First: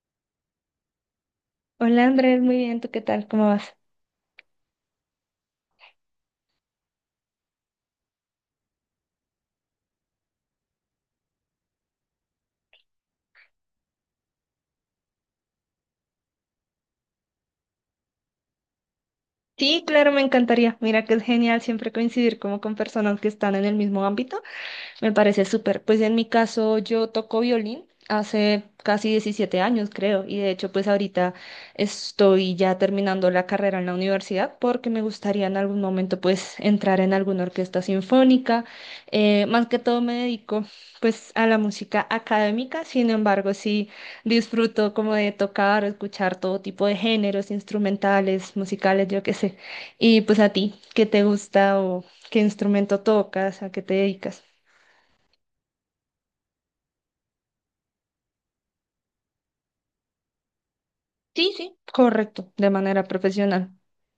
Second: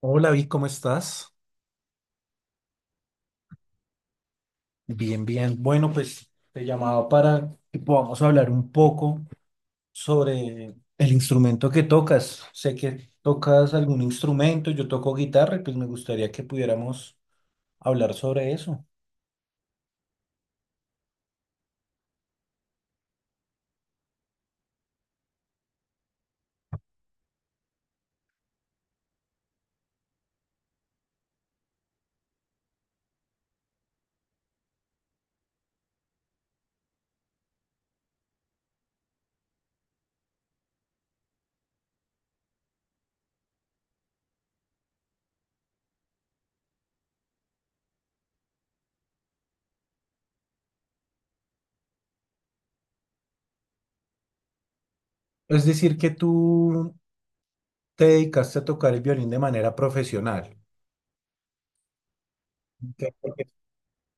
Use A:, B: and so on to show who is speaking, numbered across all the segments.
A: Hola, Vic, ¿cómo estás?
B: Hola Andrés, muy bien, ¿tú qué tal? ¿Cómo vas?
A: Bien, bien. Bueno, pues te llamaba para que podamos hablar un poco sobre el instrumento que tocas. Sé que tocas algún instrumento, yo toco guitarra y pues me gustaría que pudiéramos hablar sobre eso.
B: Sí, claro, me encantaría. Mira que es genial siempre coincidir como con personas que están en el mismo ámbito. Me parece súper. Pues en mi caso yo toco violín hace casi 17 años, creo, y de hecho pues ahorita estoy ya terminando la carrera en la universidad porque me gustaría en algún momento pues entrar en alguna orquesta sinfónica. Más que todo me dedico pues a la música académica, sin embargo sí disfruto como de tocar o escuchar todo tipo de géneros instrumentales, musicales, yo qué sé. Y pues a ti, ¿qué te gusta o qué instrumento tocas, a qué te dedicas?
A: Es decir, que tú te dedicaste a tocar el violín de manera profesional.
B: Sí, sí, correcto, de manera
A: Ok.
B: profesional.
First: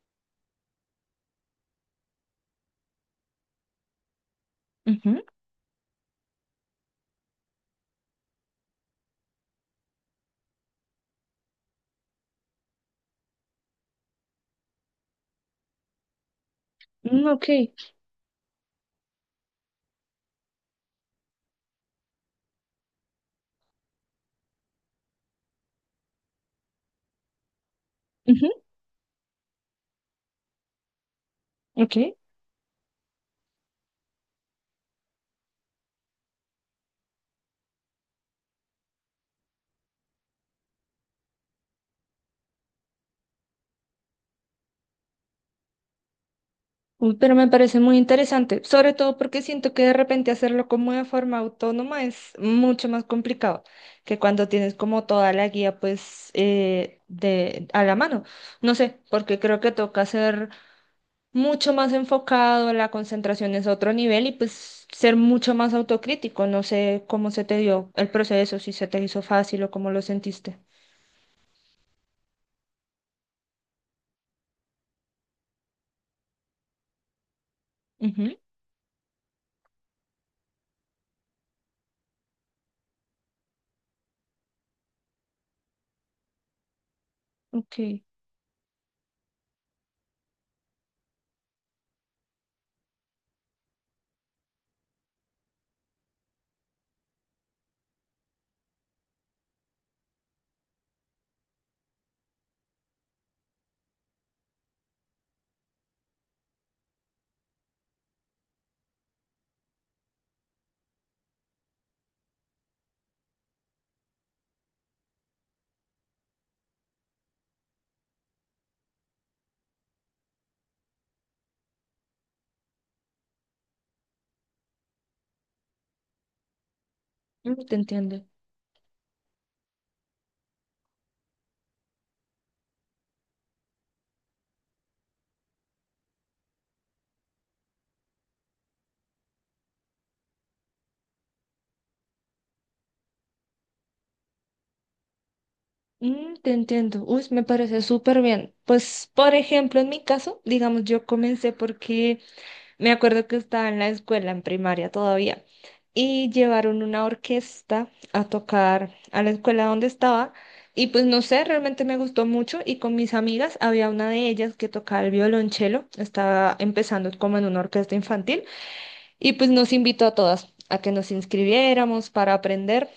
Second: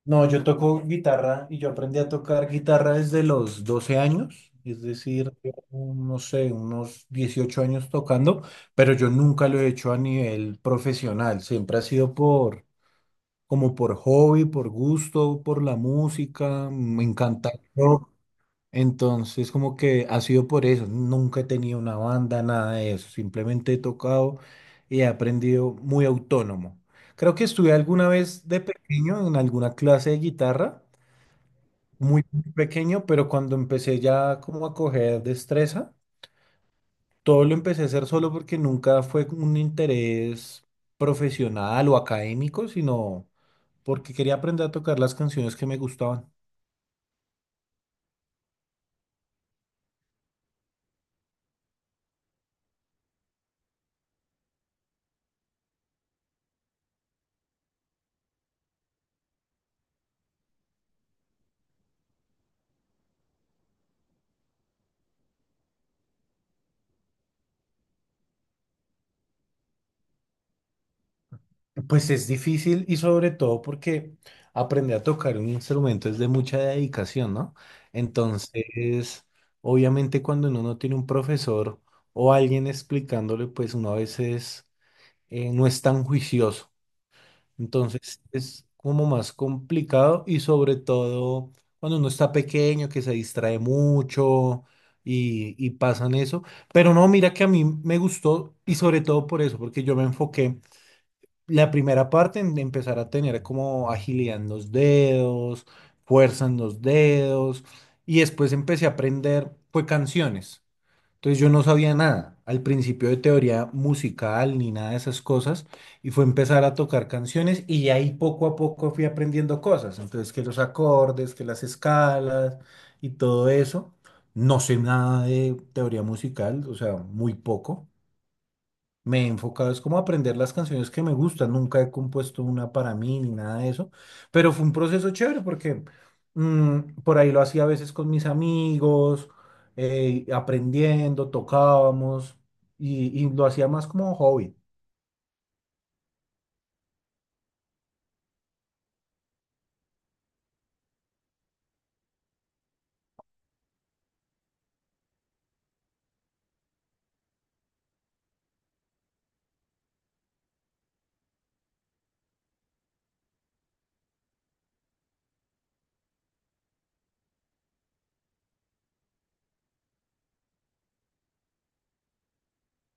A: No, yo toco guitarra y yo aprendí a tocar guitarra desde los 12 años, es
B: Ujú,
A: decir, llevo, no sé, unos 18 años tocando, pero yo nunca lo he hecho a nivel profesional, siempre ha sido por, como por hobby, por gusto, por la música, me
B: mm, ok,
A: encanta el rock, entonces como que ha sido por eso, nunca he tenido una banda, nada de eso, simplemente he tocado y he aprendido muy autónomo. Creo que estuve alguna vez
B: ujú,
A: de pequeño en alguna clase de guitarra
B: ok.
A: muy pequeño, pero cuando empecé ya como a coger destreza, todo lo empecé a hacer solo porque nunca fue como un interés profesional o académico, sino porque quería aprender a tocar las canciones que me gustaban.
B: Uy, pero me parece muy interesante, sobre todo porque siento que de repente hacerlo como de forma autónoma es mucho más complicado que cuando tienes como toda la guía pues de a la mano. No sé, porque creo que toca ser mucho más enfocado, la concentración es otro nivel y pues ser mucho más autocrítico. No sé cómo se te dio el proceso, si se te hizo fácil o cómo lo sentiste.
A: Pues es difícil y sobre todo porque aprender a tocar un instrumento es de mucha dedicación, ¿no?
B: Ujú,
A: Entonces, obviamente cuando uno no tiene un profesor o alguien explicándole, pues uno a veces no es tan juicioso.
B: ok.
A: Entonces es como más complicado y sobre todo cuando uno está pequeño que se distrae mucho y pasan eso. Pero no, mira que a mí me gustó y sobre todo por eso, porque yo me enfoqué la primera parte en empezar a tener como agilidad en los dedos, fuerza en los dedos y después empecé a aprender, fue canciones. Entonces yo no sabía nada al principio de teoría musical ni nada de esas cosas y fue empezar a tocar canciones y de ahí poco a poco fui aprendiendo cosas. Entonces que los acordes, que las escalas y todo eso. No sé nada de teoría musical, o sea, muy
B: Mm, te
A: poco.
B: entiendo.
A: Me he enfocado, es como aprender las canciones que me gustan. Nunca he compuesto una para mí ni nada de eso. Pero fue un proceso chévere porque por ahí lo hacía a veces con mis amigos, aprendiendo, tocábamos y lo hacía más como hobby.
B: Mm, te entiendo. Uy, me parece súper bien. Pues, por ejemplo, en mi caso, digamos, yo comencé porque me acuerdo que estaba en la escuela, en primaria todavía, y llevaron una orquesta a tocar a la escuela donde estaba. Y pues no sé, realmente me gustó mucho y con mis amigas había una de ellas que tocaba el violonchelo, estaba empezando como en una orquesta infantil y pues nos invitó a todas a que nos inscribiéramos para aprender.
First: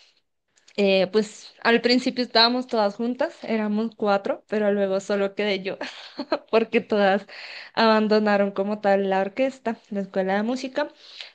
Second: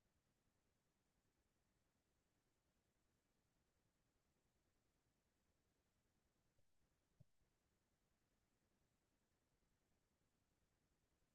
B: Pues al principio estábamos todas juntas, éramos cuatro, pero luego solo quedé yo. Porque todas abandonaron como tal la orquesta, la escuela de música.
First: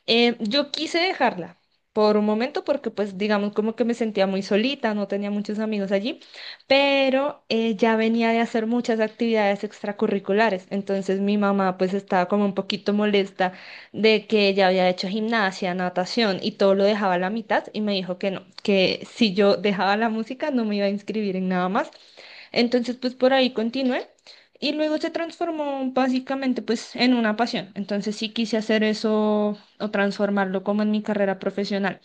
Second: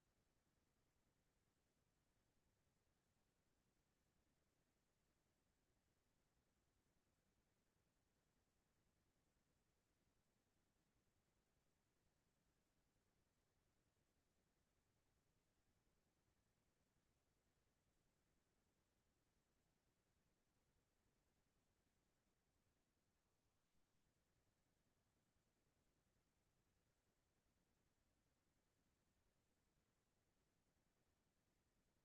B: Yo quise dejarla por un momento porque pues digamos como que me sentía muy solita, no tenía muchos amigos allí, pero ya venía de hacer muchas actividades extracurriculares, entonces mi mamá pues estaba como un poquito molesta de que ella había hecho gimnasia, natación y todo lo dejaba a la mitad y me dijo que no, que si yo dejaba la música no me iba a inscribir en nada más entonces, pues por ahí continué y luego se transformó básicamente pues en una pasión. Entonces sí quise hacer eso o transformarlo como en mi carrera profesional.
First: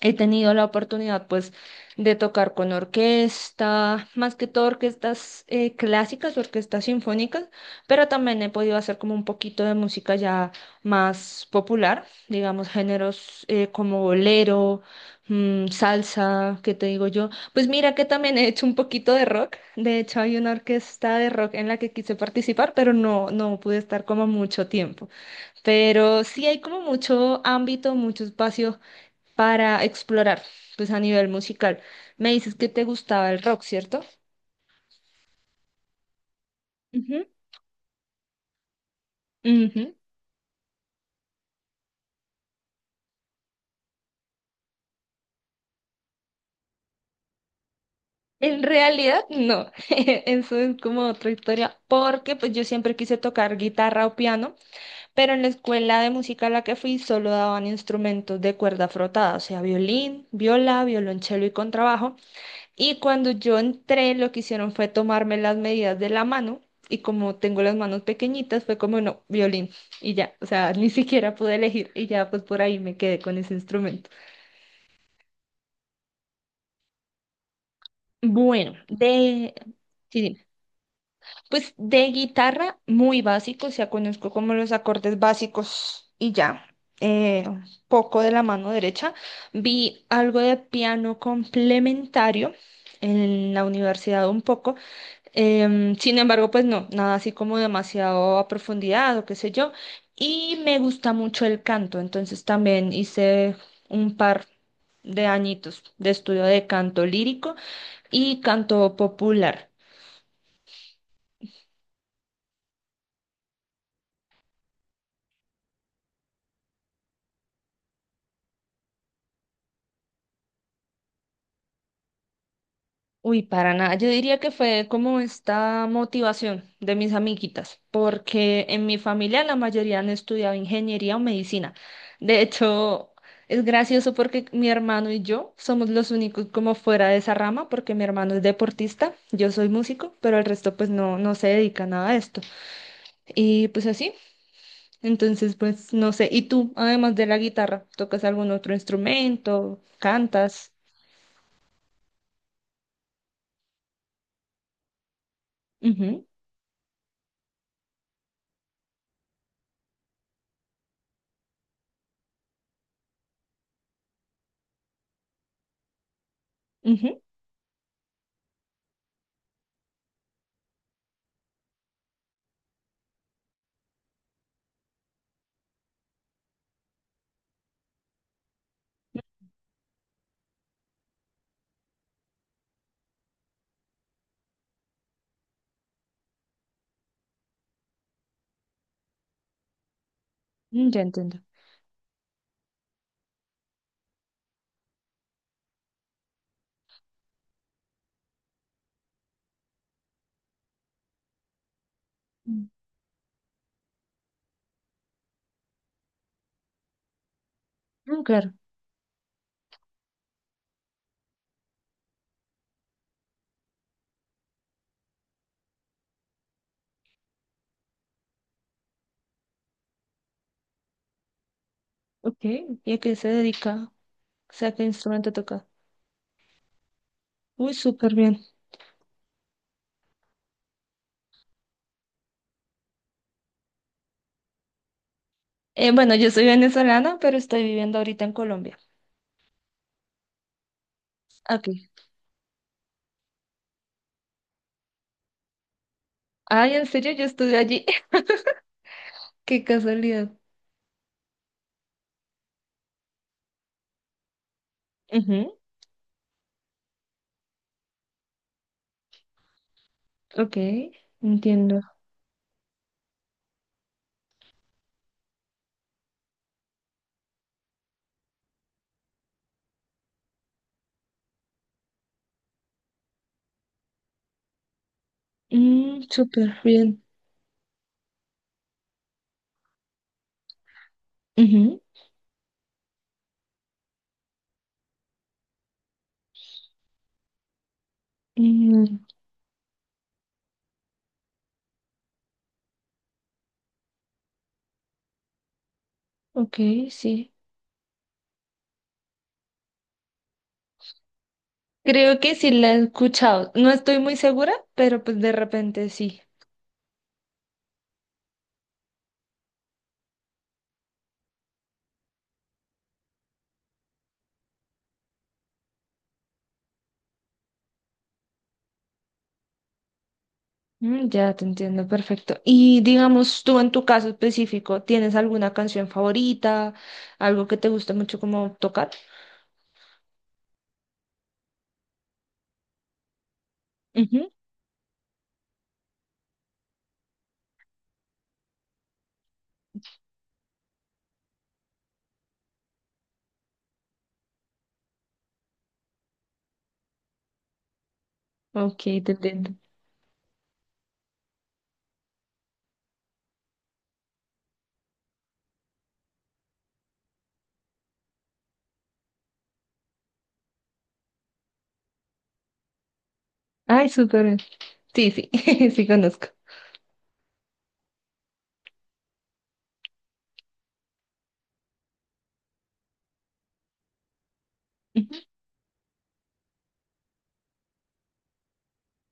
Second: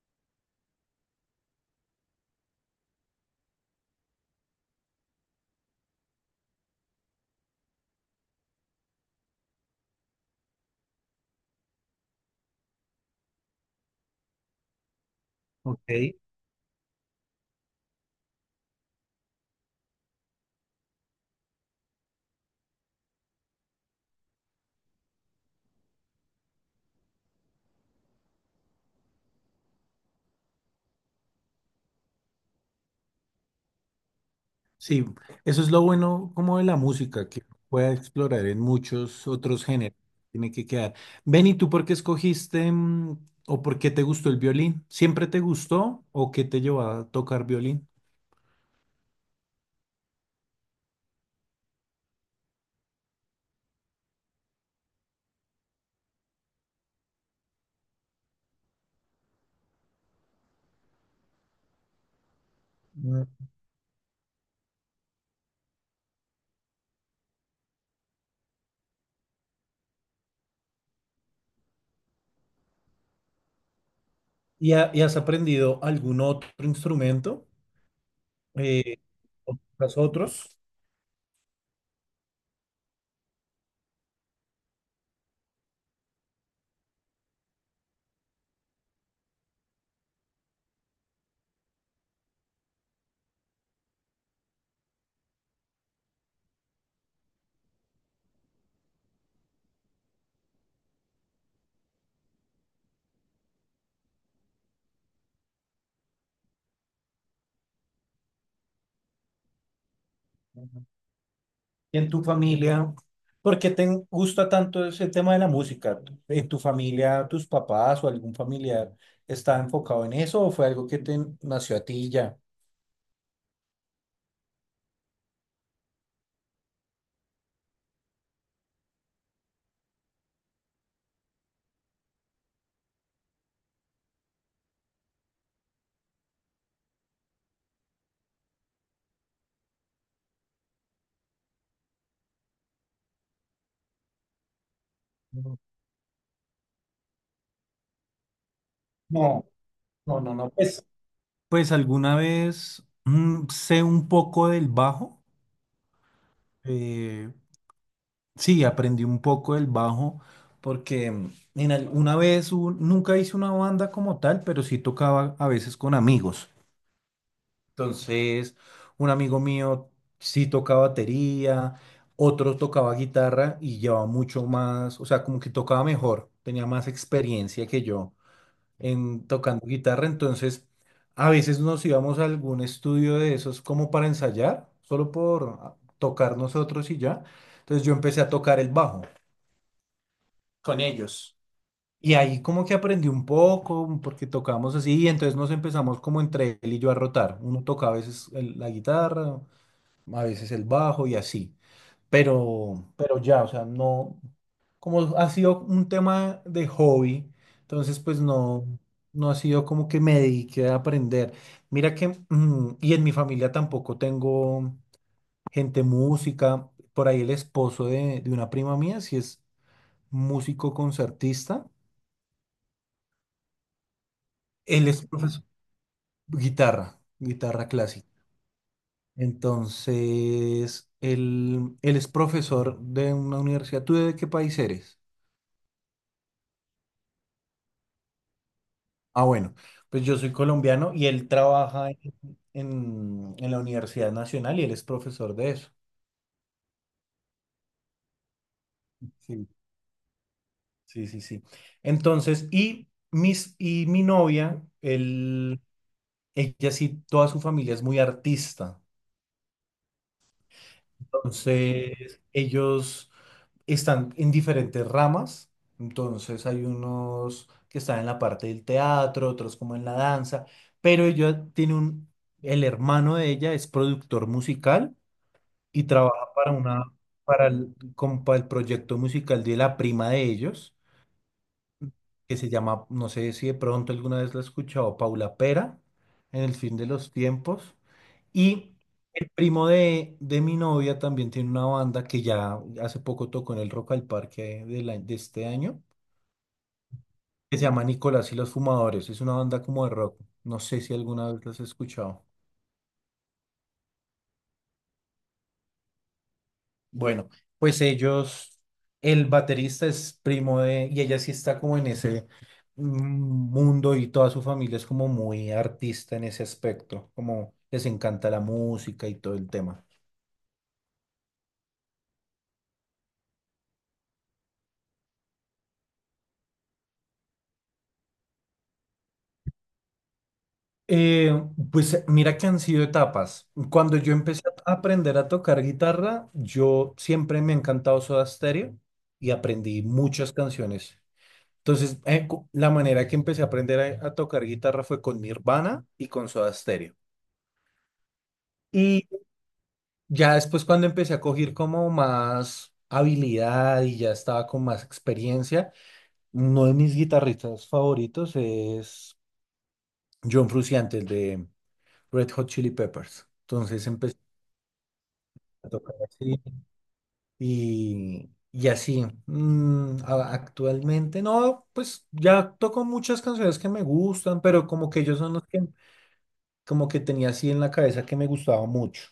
B: He tenido la oportunidad, pues, de tocar con orquesta, más que todo orquestas clásicas, orquestas sinfónicas, pero también he podido hacer como un poquito de música ya más popular, digamos, géneros como bolero, mm,
A: Ok.
B: salsa, ¿qué te digo yo? Pues mira que también he hecho un poquito de rock. De hecho, hay una orquesta de rock en la que quise participar, pero no, no pude estar como mucho tiempo. Pero sí hay como mucho ámbito, mucho espacio para explorar, pues a nivel musical. Me dices que te gustaba el rock, ¿cierto?
A: Sí, eso es lo bueno como de la
B: Ujú,
A: música, que puede explorar en muchos otros
B: ujú.
A: géneros. Tiene que quedar. Ven, ¿y tú por qué escogiste o por qué te gustó el violín? ¿Siempre te gustó o qué te llevó a tocar violín?
B: En realidad, no. Eso es como otra historia, porque pues yo siempre quise tocar guitarra o piano, pero en la escuela de música a la que fui solo daban instrumentos de cuerda frotada, o sea, violín, viola, violonchelo y contrabajo. Y
A: Mm.
B: cuando yo entré, lo que hicieron fue tomarme las medidas de la mano y como tengo las manos pequeñitas, fue como, no, violín y ya, o sea, ni siquiera pude elegir y ya pues por ahí me quedé con ese instrumento.
A: ¿Y, y has aprendido algún otro instrumento?
B: Bueno,
A: Eh,
B: de,
A: ¿Tocas
B: sí, dime.
A: otros?
B: Pues de guitarra muy básico, o sea, conozco como los acordes básicos y ya. eh, Poco de la mano derecha. Vi algo de piano complementario en la universidad un poco. Sin embargo, pues no, nada así como demasiado a profundidad o qué sé yo. Y me gusta mucho el canto, entonces también hice un par de añitos de estudio de canto lírico y canto popular.
A: ¿Y en tu familia? ¿Por qué te gusta tanto ese tema de la música? ¿En tu familia, tus papás o algún familiar está enfocado en eso o fue algo que te nació a ti y ya?
B: Uy, para nada. Yo diría que fue como esta motivación de mis amiguitas, porque en mi familia la mayoría han estudiado ingeniería o medicina. De hecho, es gracioso porque mi hermano y yo somos los únicos como fuera de esa rama, porque mi hermano es deportista, yo soy músico, pero el resto pues no, no se dedica a nada a esto. Y pues así, entonces pues no sé. ¿Y tú, además de la guitarra, tocas algún otro
A: No,
B: instrumento?
A: no, no, no.
B: ¿Cantas?
A: Pues, pues alguna vez sé un poco del bajo.
B: Ujú,
A: eh, Sí, aprendí un poco del bajo porque en una vez nunca hice una banda como tal, pero sí tocaba a veces con amigos.
B: ujú,
A: Entonces, un amigo mío sí tocaba batería, otro tocaba guitarra y llevaba mucho más, o sea, como que tocaba mejor, tenía más experiencia que yo en tocando guitarra. Entonces, a veces nos íbamos a algún estudio de esos como para ensayar, solo por ah, tocar nosotros y ya. Entonces yo empecé a tocar el bajo con
B: mm, ya
A: ellos.
B: entiendo.
A: Y ahí como que aprendí un poco, porque tocamos así, y entonces nos empezamos como entre él y yo a rotar. Uno toca a veces la guitarra, a veces el bajo y así. Pero ya, o sea, no, como ha sido un tema de hobby, entonces pues
B: Mm, claro.
A: no, no ha sido como que me dediqué a aprender. Mira que, y en mi familia tampoco tengo gente música. Por ahí el esposo de una prima mía, si es músico concertista.
B: Ok, ¿y a qué se dedica? O sea, ¿qué
A: Él es
B: instrumento
A: profesor,
B: toca?
A: guitarra
B: Uy,
A: clásica.
B: súper bien.
A: Entonces, él es profesor de una universidad. ¿Tú de qué país eres?
B: Bueno, yo soy venezolana, pero estoy viviendo ahorita en Colombia.
A: Ah, bueno, pues yo soy colombiano y él
B: Ok.
A: trabaja en, en la Universidad Nacional y él es profesor de eso.
B: Ay, en serio, yo estuve allí.
A: Sí,
B: Qué casualidad.
A: sí, sí, sí. Entonces, y, mis, y mi novia,
B: Ujú,
A: él, ella sí, toda su familia es muy artista.
B: ok, entiendo.
A: Entonces, ellos están en diferentes ramas. Entonces, hay unos que están en la parte del teatro, otros como en la danza, pero ella tiene un, el hermano de ella es productor musical y
B: Mm,
A: trabaja para
B: súper
A: una,
B: bien.
A: para el, como para el proyecto musical de la prima de ellos,
B: Ujú,
A: que se llama, no sé si de pronto alguna vez la has escuchado, Paula Pera, en el fin de los tiempos. Y
B: mm,
A: el primo de mi novia también tiene una banda que ya hace poco tocó en el Rock al Parque de, de este año,
B: ok, sí.
A: que se llama Nicolás y los Fumadores. Es una banda como de rock. No sé si alguna vez las has
B: Creo
A: escuchado.
B: que sí la he escuchado. No estoy muy segura, pero pues de repente sí.
A: Bueno, pues ellos, el baterista es primo de, y ella sí está como en ese mm, mundo y toda su familia es como muy artista en ese aspecto, como les encanta la música y todo el tema.
B: Mm, ya te entiendo, perfecto. Y digamos, tú en tu caso específico, ¿tienes alguna canción favorita? ¿Algo que te guste mucho como tocar?
A: Eh, pues mira que han sido etapas. Cuando yo
B: Ujú.
A: empecé a aprender a tocar guitarra, yo siempre me ha encantado Soda Stereo y aprendí muchas canciones. Entonces, la manera que empecé a aprender a tocar guitarra fue con Nirvana y con Soda Stereo.
B: Ok,
A: Y
B: te entiendo.
A: ya después cuando empecé a coger como más habilidad y ya estaba con más experiencia, uno de mis guitarristas favoritos es John Frusciante, el de Red Hot Chili Peppers. Entonces
B: Ay,
A: empecé
B: súper bien. Sí, sí,
A: a
B: sí
A: tocar
B: conozco.
A: así. Actualmente no, pues ya toco muchas canciones que me gustan, pero como que ellos
B: Ujú.
A: son los que como que tenía así en la cabeza que me gustaba mucho.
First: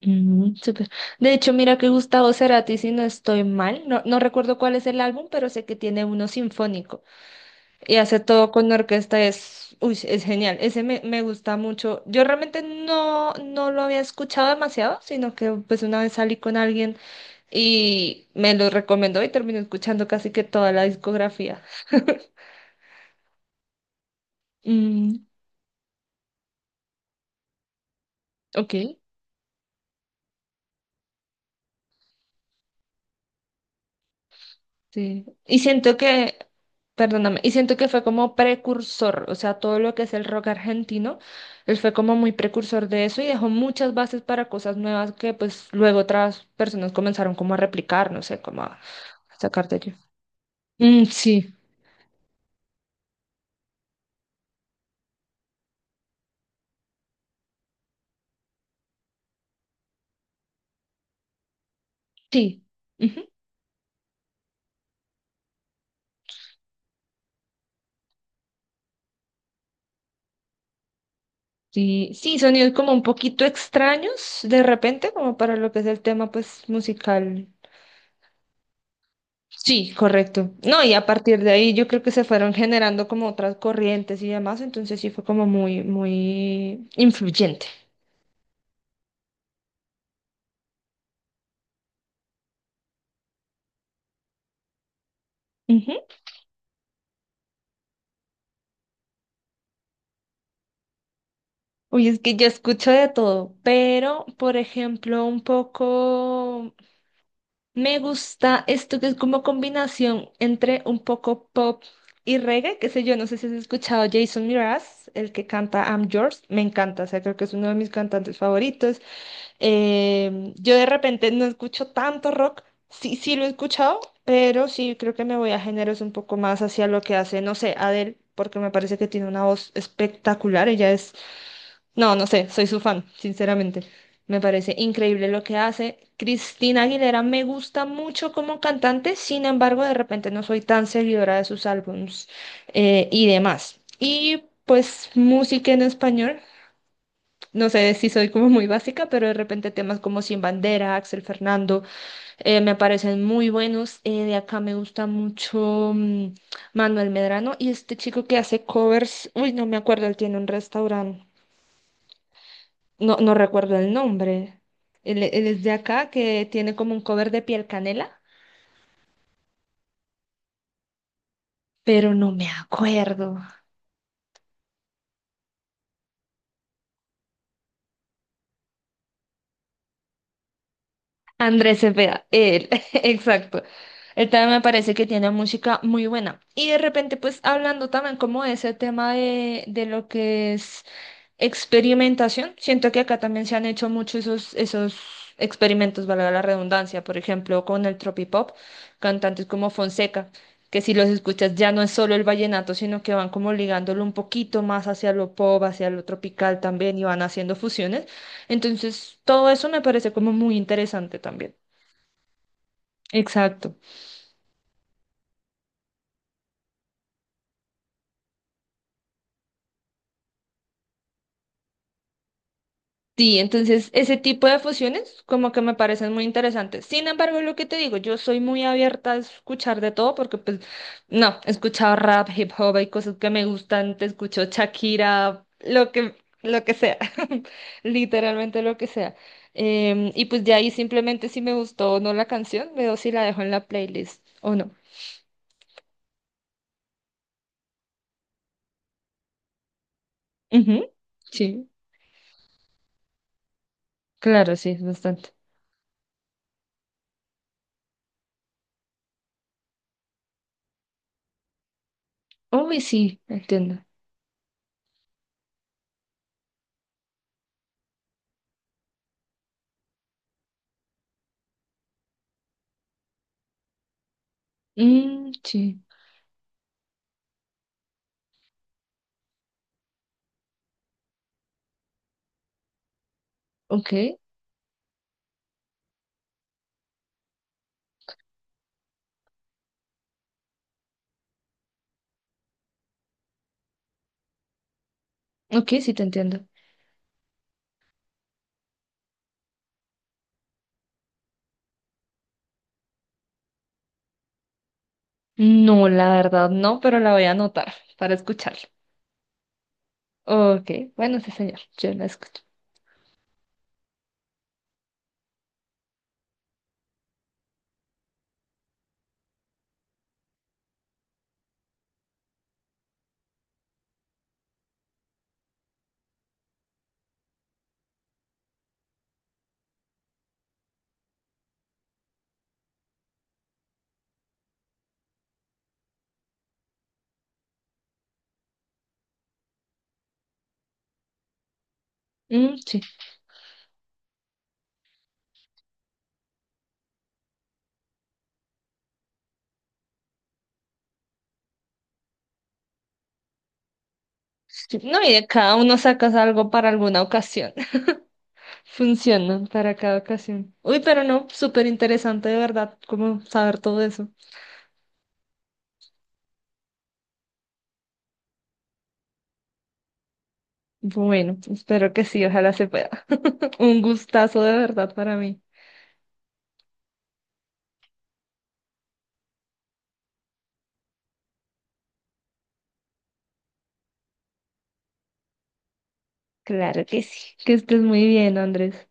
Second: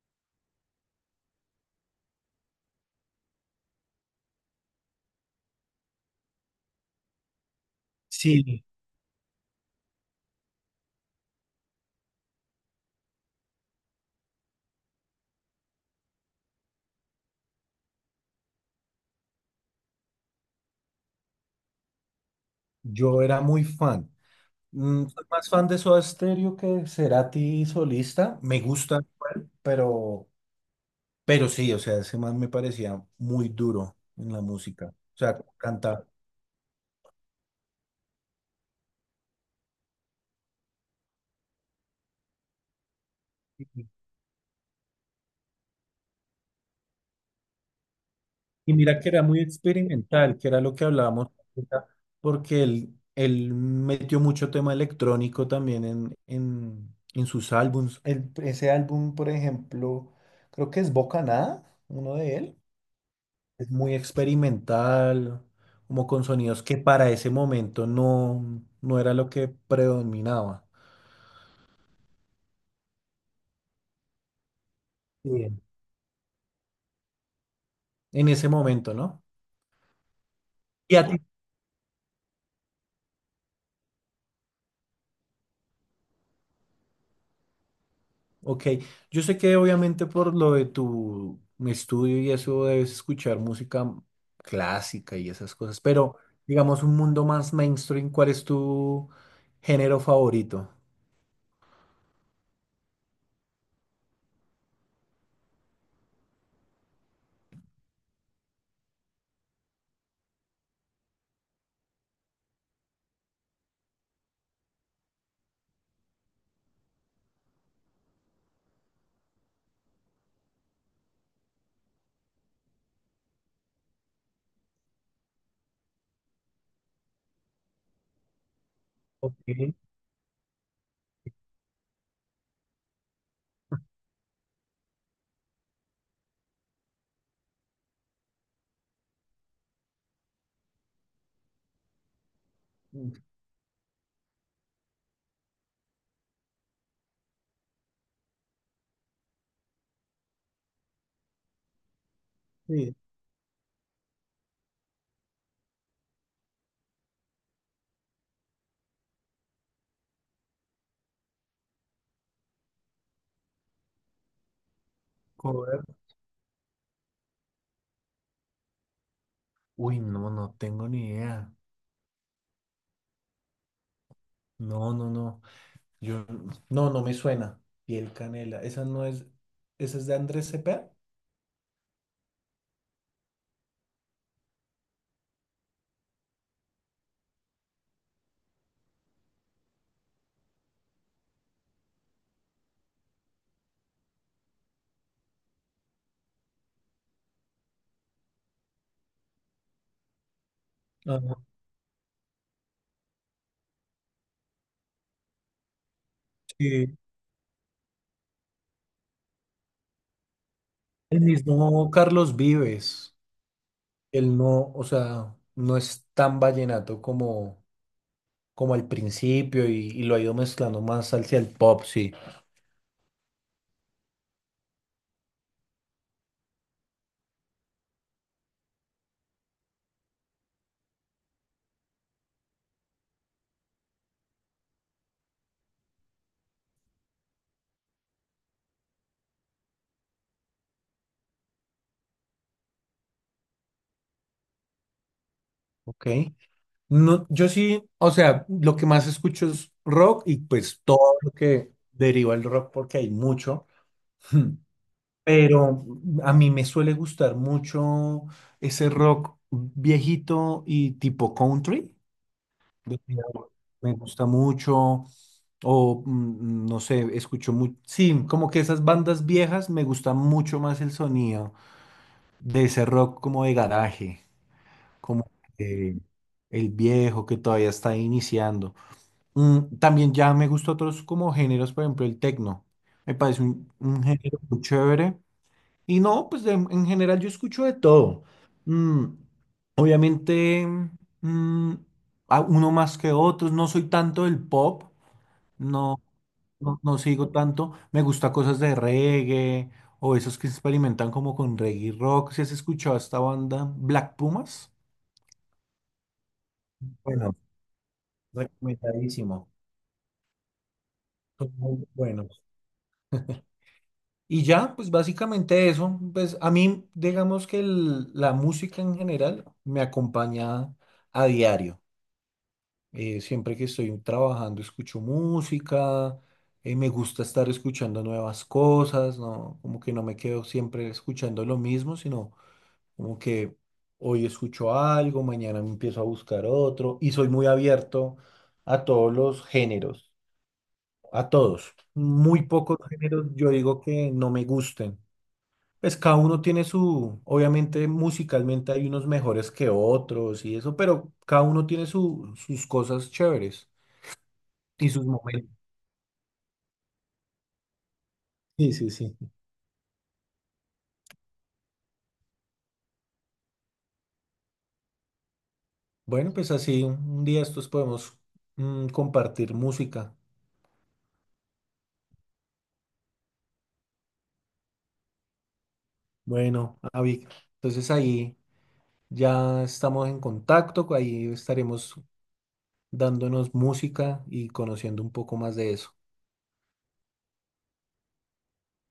B: Mm, súper. De hecho, mira que Gustavo Cerati, si no estoy mal, no, no recuerdo cuál es el álbum, pero sé que tiene uno sinfónico y hace todo
A: Sí,
B: con orquesta, es, uy, es genial. Ese me, me gusta mucho. Yo realmente no, no lo había escuchado demasiado, sino que pues una vez salí con alguien y me lo recomendó y terminé escuchando casi que toda la discografía.
A: yo era muy fan.
B: Mm,
A: Soy más fan de Soda Stereo que de Cerati solista. Me
B: ok.
A: gusta, igual, pero sí, o sea, ese man me parecía muy duro en la música. O
B: Sí.
A: sea,
B: Y siento
A: canta.
B: que, perdóname, y siento que fue como precursor, o sea, todo lo que es el rock argentino, él fue como muy precursor de eso y dejó muchas bases para cosas nuevas que pues luego otras personas comenzaron como a replicar, no sé, como
A: Y
B: a
A: mira que era muy
B: sacar de ello.
A: experimental, que era lo que
B: Mm,
A: hablábamos,
B: sí.
A: ahorita, porque él metió mucho tema electrónico también en sus álbums. Ese álbum, por ejemplo, creo que es Bocanada, uno de él.
B: Sí. Ujú.
A: Es muy experimental, como con sonidos que para ese momento no, no era lo que predominaba.
B: Sí, sí, sonidos como un poquito extraños de repente, como para
A: Sí.
B: lo que es el tema pues musical.
A: En ese momento, ¿no?
B: Sí, correcto. No, y
A: ¿Y
B: a
A: a ti
B: partir de ahí yo creo que se fueron generando como otras corrientes y demás, entonces sí fue como muy, muy influyente.
A: Ok, yo sé que obviamente por lo de tu estudio y eso debes escuchar música clásica y esas cosas,
B: Ujú.
A: pero digamos un mundo más mainstream, ¿cuál es tu género favorito?
B: Uy, es que yo escucho de todo, pero por ejemplo, un poco me gusta esto que es como combinación entre un poco pop y reggae, qué sé yo, no sé si has escuchado Jason Mraz, el que canta I'm Yours, me encanta, o sea, creo que es uno de mis cantantes favoritos. Yo de repente no escucho tanto rock, sí, sí lo he escuchado, pero sí creo que me voy a géneros un poco más hacia lo que hace, no sé, Adele, porque me parece que tiene
A: Ok,
B: una voz espectacular, ella es, no, no sé, soy su fan, sinceramente. Me parece increíble lo que hace. Cristina Aguilera me gusta mucho como cantante, sin embargo, de repente no soy tan seguidora de sus álbums y demás. Y pues música en español. No sé si soy como muy básica, pero de repente temas como Sin Bandera, Axel Fernando, me
A: sí,
B: parecen muy buenos. De acá me gusta mucho mm, Manuel Medrano y este chico que hace covers, uy, no me acuerdo, él tiene un restaurante, no, no recuerdo el nombre. Él es de
A: cover.
B: acá que tiene como un cover de Piel Canela,
A: Uy, no, no tengo ni idea.
B: pero no me acuerdo.
A: No, no, no. Yo, no, no me suena. Piel Canela, esa no es, esa es de Andrés Cepeda.
B: Andrés Cepeda, él, exacto. Él también me parece que tiene música muy buena. Y de repente, pues hablando también como de ese tema de lo que es experimentación, siento que acá también se han hecho muchos esos, esos experimentos, valga la redundancia, por ejemplo, con el tropipop, cantantes como Fonseca, que si los
A: Ah,
B: escuchas ya no es solo el vallenato, sino que van como ligándolo un poquito más hacia lo pop, hacia lo tropical también
A: sí.
B: y van haciendo fusiones. Entonces, todo eso me parece como muy interesante
A: El
B: también.
A: mismo Carlos Vives.
B: Exacto.
A: Él no, o sea, no es tan vallenato como, como al principio y lo ha ido mezclando más hacia el pop, sí.
B: Sí, entonces ese tipo de fusiones como que me parecen muy interesantes. Sin embargo, lo que te digo, yo soy muy abierta a escuchar de todo porque pues no, he escuchado rap, hip hop, hay cosas que me gustan, te escucho Shakira, lo que sea, literalmente lo que sea. Y pues de ahí simplemente si me gustó o no la canción, veo si la dejo en la playlist o no.
A: Ok. No, yo sí, o sea, lo que más escucho es rock y pues
B: Ujú,
A: todo lo
B: sí,
A: que deriva el rock porque hay mucho.
B: claro, sí, es bastante.
A: Pero a mí me suele gustar mucho ese rock viejito y tipo country.
B: Uy,
A: de-
B: sí, entiendo.
A: Me gusta mucho. O no sé, escucho mucho. Sí, como que esas bandas viejas me gusta mucho más el sonido de ese rock como de garaje, como
B: Mm, sí,
A: eh, el viejo que todavía está iniciando. También ya me gusta otros como géneros, por ejemplo, el techno. Me parece un
B: ok.
A: género muy chévere. Y no, pues en general yo escucho de todo. Mm, obviamente, mm, uno más que otros. No soy tanto del pop.
B: Ok, sí
A: No,
B: te entiendo.
A: no, no sigo tanto. Me gusta cosas de reggae o esos que experimentan como con reggae rock. ¿Si has escuchado a esta banda Black Pumas?
B: No, la verdad no, pero la voy a
A: Bueno,
B: anotar para escucharla.
A: recomendadísimo.
B: Ok, bueno, sí,
A: Son
B: señor,
A: muy
B: yo la
A: buenos.
B: escucho.
A: Y ya, pues básicamente eso. Pues a mí, digamos que la música en general me acompaña a diario. Siempre que estoy trabajando escucho música, me gusta estar escuchando nuevas cosas, ¿no? Como que no me quedo siempre escuchando lo mismo, sino como que hoy escucho algo, mañana me empiezo a buscar otro y soy muy abierto a todos los géneros, a todos. Muy
B: Mm,
A: pocos
B: sí.
A: géneros yo digo que no me gusten. Pues cada uno tiene su, obviamente musicalmente hay unos mejores que otros y eso, pero cada uno tiene sus cosas chéveres
B: Sí,
A: y
B: no,
A: sus
B: y de
A: momentos.
B: cada uno sacas algo para alguna ocasión.
A: Sí, sí, sí.
B: Funcionan para cada ocasión. Uy, pero no, súper interesante de verdad, como saber todo eso.
A: Bueno, pues así un día estos podemos compartir música.
B: Bueno, espero que sí, ojalá se pueda. Un gustazo de verdad para mí.
A: Bueno, Avi, entonces ahí. Ya estamos en contacto, ahí estaremos dándonos música y conociendo un poco más de eso.
B: Claro que sí. Que estés muy bien, Andrés.